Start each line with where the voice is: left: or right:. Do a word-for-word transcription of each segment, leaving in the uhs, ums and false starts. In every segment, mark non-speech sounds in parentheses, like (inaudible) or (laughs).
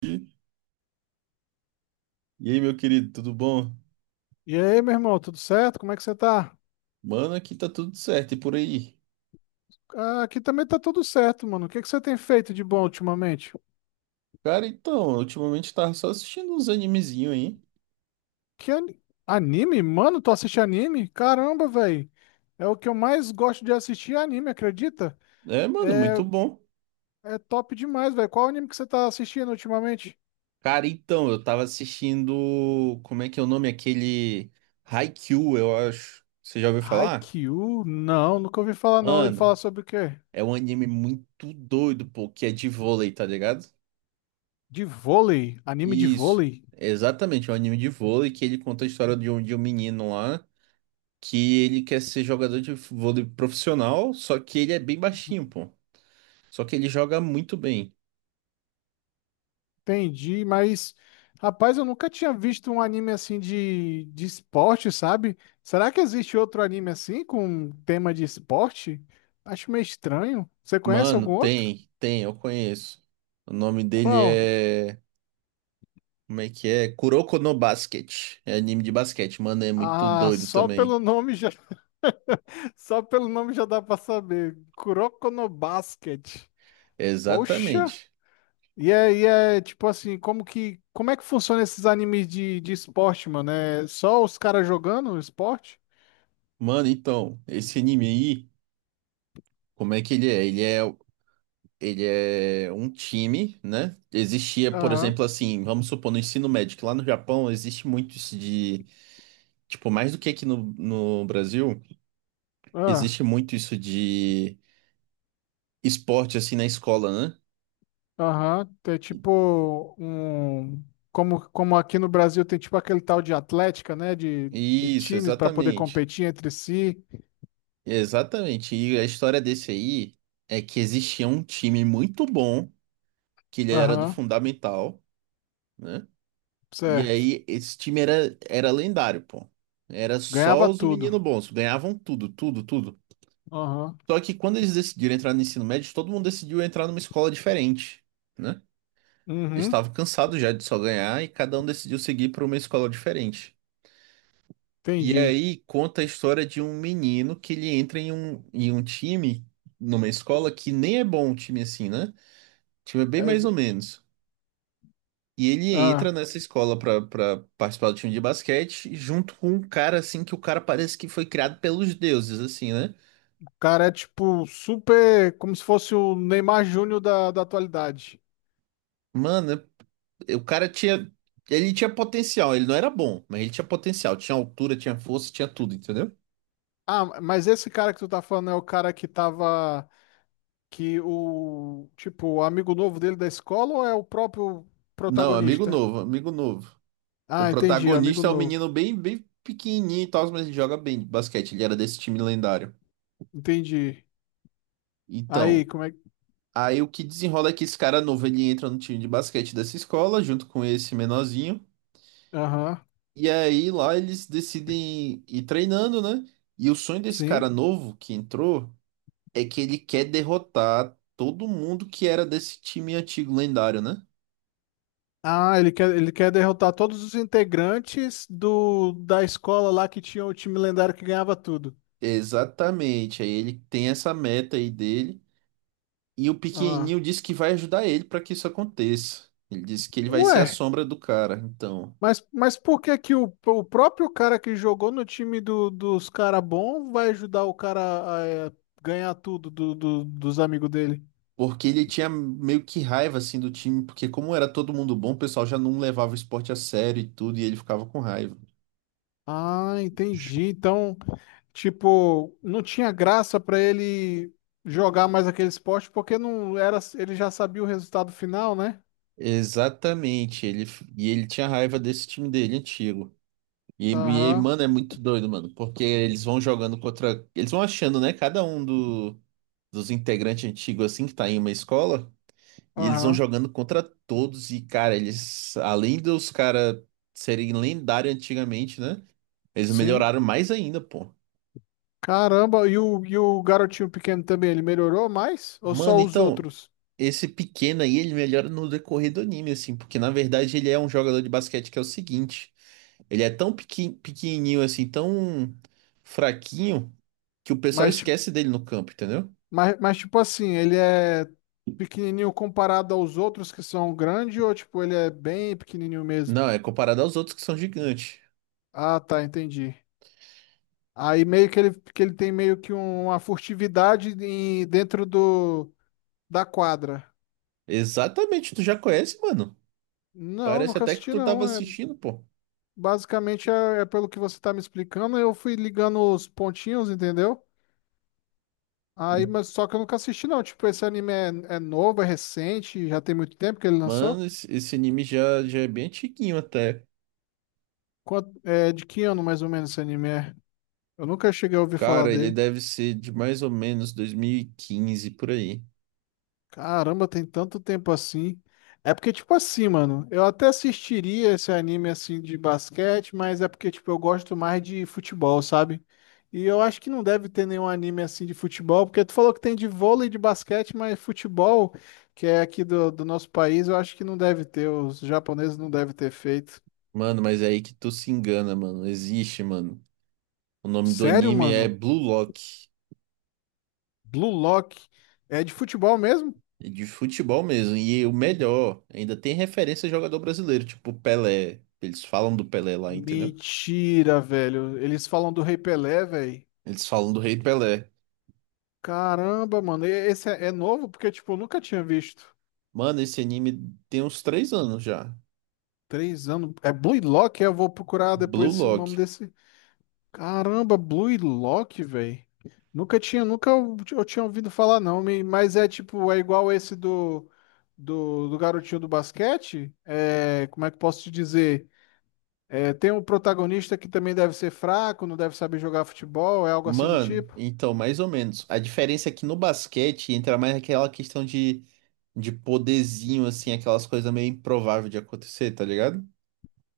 right: E aí, meu querido, tudo bom?
left: E aí, meu irmão, tudo certo? Como é que você tá?
right: Mano, aqui tá tudo certo e por aí.
left: Ah, aqui também tá tudo certo, mano. O que que você tem feito de bom ultimamente?
right: Cara, então, ultimamente eu tava só assistindo uns animezinhos aí.
left: Que ani- anime? Mano, tu assiste anime? Caramba, velho. É o que eu mais gosto de assistir, é anime, acredita?
right: É, mano, muito bom.
left: É top demais, velho. Qual anime que você tá assistindo ultimamente?
right: Cara, então, eu tava assistindo. Como é que é o nome? Aquele Haikyuu, eu acho. Você já ouviu falar?
left: Haikyuu? Não, nunca ouvi falar não. Ele fala
right: Mano,
left: sobre o quê?
right: é um anime muito doido, pô, que é de vôlei, tá ligado?
left: De vôlei? Anime de
right: Isso,
left: vôlei?
right: exatamente, é um anime de vôlei que ele conta a história de um, de um menino lá que ele quer ser jogador de vôlei profissional, só que ele é bem baixinho, pô. Só que ele joga muito bem.
left: Entendi, mas rapaz, eu nunca tinha visto um anime assim de, de esporte, sabe? Será que existe outro anime assim com um tema de esporte? Acho meio estranho. Você conhece
right: Mano,
left: algum outro?
right: tem, tem, eu conheço. O nome dele
left: Qual?
right: é. Como é que é? Kuroko no Basket. É anime de basquete. Mano, é muito
left: Ah,
right: doido
left: só
right: também.
left: pelo nome já, (laughs) só pelo nome já dá pra saber. Kuroko no Basket. Poxa!
right: Exatamente.
left: E é, e é tipo assim, como que, como é que funciona esses animes de, de esporte, mano? É só os caras jogando esporte?
right: Mano, então, esse anime aí, como é que ele é? Ele é, ele é um time, né? Existia, por
left: Aham.
right: exemplo, assim, vamos supor, no ensino médio, que lá no Japão existe muito isso de. Tipo, mais do que aqui no, no Brasil,
left: Ah.
right: existe muito isso de esporte, assim, na escola, né?
left: Aham, é tipo um. Como, como aqui no Brasil tem tipo aquele tal de Atlética, né? De, de
right: Isso,
left: times para poder
right: exatamente.
left: competir entre si.
right: Exatamente. E a história desse aí é que existia um time muito bom, que ele era do
left: Aham,
right: Fundamental, né? E
left: certo.
right: aí esse time era, era lendário, pô. Era só
left: Ganhava
right: os
left: tudo.
right: meninos bons, ganhavam tudo, tudo, tudo.
left: Aham,
right: Só que quando eles decidiram entrar no ensino médio, todo mundo decidiu entrar numa escola diferente, né? Eles
left: uhum,
right: estavam cansados já de só ganhar e cada um decidiu seguir para uma escola diferente. E
left: entendi.
right: aí conta a história de um menino que ele entra em um, em um time, numa escola que nem é bom um time assim, né? O time é bem
left: É,
right: mais ou menos. E ele entra
left: ah,
right: nessa escola pra, pra participar do time de basquete, junto com um cara assim, que o cara parece que foi criado pelos deuses, assim, né?
left: o cara é tipo super. Como se fosse o Neymar Júnior da, da atualidade.
right: Mano, é- o cara tinha. Ele tinha potencial, ele não era bom, mas ele tinha potencial, tinha altura, tinha força, tinha tudo, entendeu?
left: Ah, mas esse cara que tu tá falando é o cara que tava. Que o. Tipo, o amigo novo dele da escola ou é o próprio
right: Não, amigo
left: protagonista?
right: novo, amigo novo. O
left: Ah, entendi, amigo
right: protagonista é um
left: novo.
right: menino bem, bem pequenininho e tal, mas ele joga bem de basquete. Ele era desse time lendário.
left: Entendi. Aí,
right: Então,
left: como é que.
right: aí o que desenrola é que esse cara novo, ele entra no time de basquete dessa escola, junto com esse menorzinho.
left: Aham,
right: E aí lá eles decidem ir treinando, né? E o sonho desse cara
left: sim.
right: novo que entrou é que ele quer derrotar todo mundo que era desse time antigo lendário, né?
left: Ah, ele quer, ele quer derrotar todos os integrantes do da escola lá que tinha o time lendário que ganhava tudo.
right: Exatamente. Aí ele tem essa meta aí dele. E o
left: Ah.
right: pequenininho disse que vai ajudar ele para que isso aconteça. Ele disse que ele vai
left: Ué,
right: ser a sombra do cara, então.
left: mas, mas por que que o, o próprio cara que jogou no time do- dos cara bom vai ajudar o cara a, eh, ganhar tudo do- do- dos amigos dele?
right: Porque ele tinha meio que raiva assim do time, porque como era todo mundo bom, o pessoal já não levava o esporte a sério e tudo, e ele ficava com raiva.
left: Ah, entendi. Então. Tipo, não tinha graça pra ele jogar mais aquele esporte porque não era, ele já sabia o resultado final, né?
right: Exatamente, ele e ele tinha raiva desse time dele antigo. E, e,
left: Aham,
right: mano, é muito doido, mano, porque eles vão jogando contra, eles vão achando, né, cada um do, dos integrantes antigos assim que tá em uma escola. E eles vão
left: aham.
right: jogando contra todos e, cara, eles, além dos caras serem lendários antigamente, né? Eles
left: Sim.
right: melhoraram mais ainda, pô.
left: Caramba, e o, e o garotinho pequeno também, ele melhorou mais? Ou
right: Mano,
left: só os
right: então,
left: outros?
right: esse pequeno aí, ele melhora no decorrer do anime, assim, porque na verdade ele é um jogador de basquete que é o seguinte: ele é tão pequen- pequenininho, assim, tão fraquinho, que o pessoal
left: Mas, ti-
right: esquece dele no campo, entendeu?
left: mas, mas tipo assim, ele é pequenininho comparado aos outros que são grandes ou tipo, ele é bem pequenininho mesmo?
right: Não, é comparado aos outros que são gigantes.
left: Ah, tá, entendi. Aí meio que ele, que ele tem meio que um, uma furtividade em- dentro do, da quadra.
right: Exatamente, tu já conhece, mano.
left: Não,
right: Parece
left: nunca
right: até que
left: assisti
right: tu tava
left: não. É,
right: assistindo, pô.
left: basicamente é, é pelo que você tá me explicando, eu fui ligando os pontinhos, entendeu? Aí, mas só que eu nunca assisti não. Tipo, esse anime é, é novo, é recente, já tem muito tempo que ele lançou?
right: Mano, esse esse anime já, já é bem antiguinho até.
left: Quanto, é de que ano mais ou menos esse anime é? Eu nunca cheguei a ouvir falar
right: Cara, ele
left: dele.
right: deve ser de mais ou menos dois mil e quinze por aí.
left: Caramba, tem tanto tempo assim. É porque, tipo assim, mano, eu até assistiria esse anime assim de basquete, mas é porque, tipo, eu gosto mais de futebol, sabe? E eu acho que não deve ter nenhum anime assim de futebol, porque tu falou que tem de vôlei e de basquete, mas futebol, que é aqui do, do nosso país, eu acho que não deve ter. Os japoneses não devem ter feito.
right: Mano, mas é aí que tu se engana, mano. Existe, mano. O nome do
left: Sério,
right: anime é
left: mano?
right: Blue Lock.
left: Blue Lock é de futebol mesmo?
right: É de futebol mesmo. E o melhor, ainda tem referência a jogador brasileiro, tipo Pelé. Eles falam do Pelé lá, entendeu?
left: Mentira, velho. Eles falam do Rei Pelé, velho.
right: Eles falam do Rei Pelé.
left: Caramba, mano, e- esse é, é novo porque, tipo, eu nunca tinha visto.
right: Mano, esse anime tem uns três anos já.
left: Três anos. É Blue Lock? Eu vou procurar
right: Blue
left: depois esse- o nome
right: Lock.
left: desse. Caramba, Blue Lock, velho. Nunca tinha, nunca eu, eu tinha ouvido falar, não. me- Mas é tipo, é igual esse do, do, do garotinho do basquete. É, como é que eu posso te dizer? É, tem um protagonista que também deve ser fraco, não deve saber jogar futebol, é algo assim do
right: Mano,
left: tipo.
right: então, mais ou menos. A diferença é que no basquete entra mais aquela questão de, de poderzinho, assim, aquelas coisas meio improváveis de acontecer, tá ligado?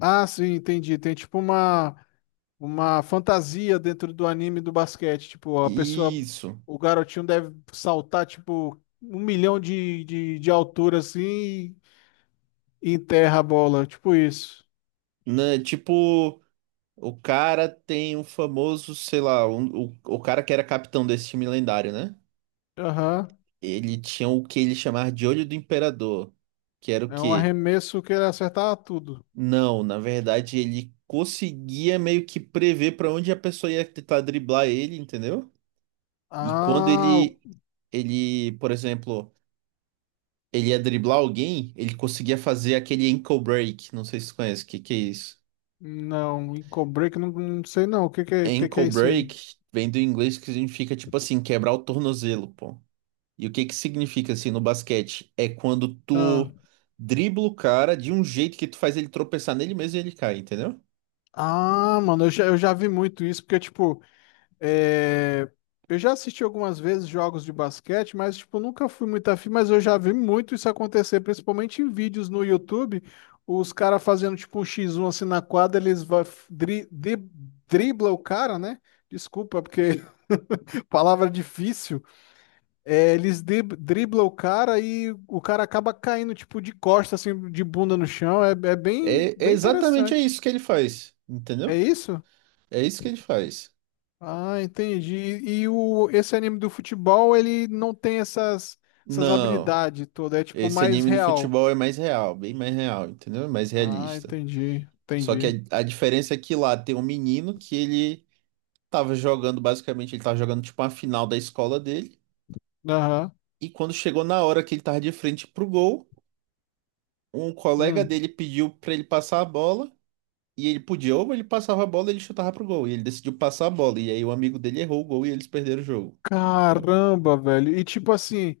left: Ah, sim, entendi. Tem tipo uma. uma fantasia dentro do anime do basquete. Tipo, a pessoa,
right: Isso.
left: o garotinho deve saltar, tipo, um milhão de, de, de altura assim e enterra a bola. Tipo isso.
right: Né? Tipo, o cara tem um famoso, sei lá, um- o, o cara que era capitão desse time lendário, né?
left: Aham.
right: Ele tinha o que ele chamava de olho do imperador, que era o
left: É um
right: quê?
left: arremesso que ele acertar tudo.
right: Não, na verdade ele conseguia meio que prever pra onde a pessoa ia tentar driblar ele, entendeu? E quando
left: Ah, o-
right: ele, ele, por exemplo, ele ia driblar alguém, ele conseguia fazer aquele ankle break. Não sei se você conhece, o que que é isso?
left: não. Em Break, não, não sei não. O que que, é- que que
right: Ankle
left: é isso aí?
right: break vem do inglês que significa, tipo assim, quebrar o tornozelo, pô. E o que que significa, assim, no basquete? É quando
left: Ah,
right: tu dribla o cara de um jeito que tu faz ele tropeçar nele mesmo e ele cai, entendeu?
left: ah, mano, eu já, eu já vi muito isso, porque, tipo. É, eu já assisti algumas vezes jogos de basquete, mas tipo, nunca fui muito afim, mas eu já vi muito isso acontecer, principalmente em vídeos no YouTube, os caras fazendo tipo um xis um assim na quadra, eles vai, dri, dri- dribla o cara, né? Desculpa, porque (laughs) palavra difícil. É, eles dri, dribla o cara e o cara acaba caindo tipo de costa assim, de bunda no chão. É, é bem,
right: É, é
left: bem
right: exatamente é
left: interessante.
right: isso que ele faz,
left: É
right: entendeu?
left: isso?
right: É isso que ele faz.
left: Ah, entendi. E o, esse anime do futebol, ele não tem essas, essas
right: Não,
left: habilidades todas, é tipo
right: esse
left: mais
right: anime do
left: real.
right: futebol é mais real, bem mais real, entendeu? É mais
left: Ah,
right: realista.
left: entendi,
right: Só que
left: entendi.
right: a, a diferença é que lá tem um menino que ele tava jogando, basicamente, ele tava jogando tipo uma final da escola dele.
left: Aham.
right: E quando chegou na hora que ele tava de frente pro gol, um colega
left: Hum.
right: dele pediu pra ele passar a bola. E ele podia, ou ele passava a bola e ele chutava pro gol. E ele decidiu passar a bola. E aí o amigo dele errou o gol e eles perderam o jogo. Entendeu?
left: Caramba, velho. E tipo assim,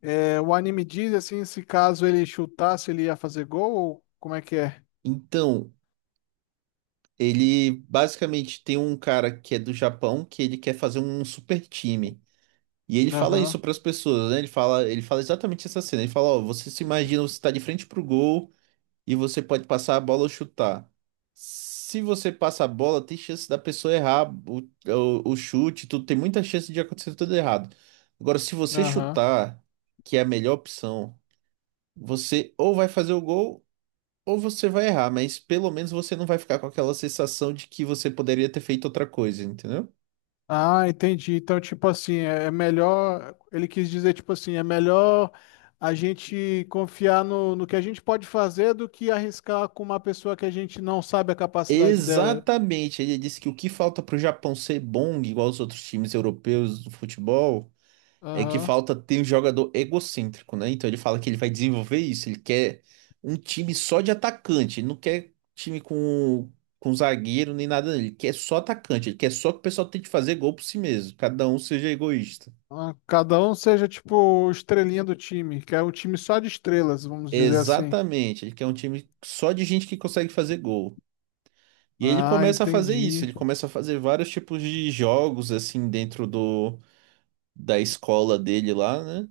left: é, o anime diz assim, se caso ele chutasse, ele ia fazer gol, ou como é que é?
right: Então, ele basicamente tem um cara que é do Japão que ele quer fazer um super time. E ele fala
left: Aham,
right: isso para as pessoas, né? Ele fala, ele fala exatamente essa cena. Ele fala, ó, você se imagina, você está de frente pro gol e você pode passar a bola ou chutar. Se você passa a bola, tem chance da pessoa errar o, o, o chute, tudo, tem muita chance de acontecer tudo errado. Agora, se você
left: aham.
right: chutar, que é a melhor opção, você ou vai fazer o gol ou você vai errar, mas pelo menos você não vai ficar com aquela sensação de que você poderia ter feito outra coisa, entendeu?
left: Ah, entendi. Então, tipo assim, é é melhor. Ele quis dizer, tipo assim, é melhor a gente confiar no, no que a gente pode fazer do que arriscar com uma pessoa que a gente não sabe a capacidade dela.
right: Exatamente, ele disse que o que falta para o Japão ser bom, igual os outros times europeus do futebol, é que
left: Aham.
right: falta ter um jogador egocêntrico, né? Então ele fala que ele vai desenvolver isso, ele quer um time só de atacante, ele não quer time com, com zagueiro nem nada, ele quer só atacante, ele quer só que o pessoal tente fazer gol por si mesmo, cada um seja egoísta.
left: Ah, cada um seja, tipo, o estrelinha do time, que é um time só de estrelas, vamos dizer assim.
right: Exatamente, ele quer um time só de gente que consegue fazer gol. E aí ele
left: Ah,
right: começa a fazer isso,
left: entendi.
right: ele começa a fazer vários tipos de jogos assim dentro do da escola dele lá, né?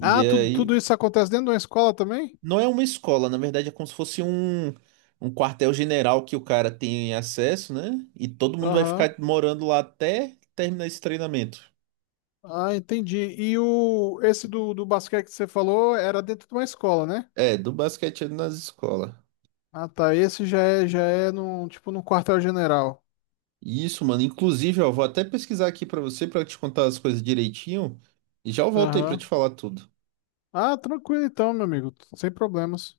right: E
left: Ah, tudo,
right: aí,
left: tudo isso acontece dentro de uma escola também?
right: não é uma escola, na verdade é como se fosse um, um quartel-general que o cara tem acesso, né? E todo mundo vai
left: Aham.
right: ficar morando lá até terminar esse treinamento.
left: Ah, entendi. E o, esse do, do basquete que você falou era dentro de uma escola, né?
right: É, do basquete nas escolas.
left: Ah, tá. Esse já é, já é no, tipo, no quartel-general.
right: Isso, mano. Inclusive, ó, vou até pesquisar aqui pra você pra te contar as coisas direitinho e já eu volto aí pra te
left: Aham.
right: falar tudo.
left: Ah, tranquilo então, meu amigo. Sem problemas.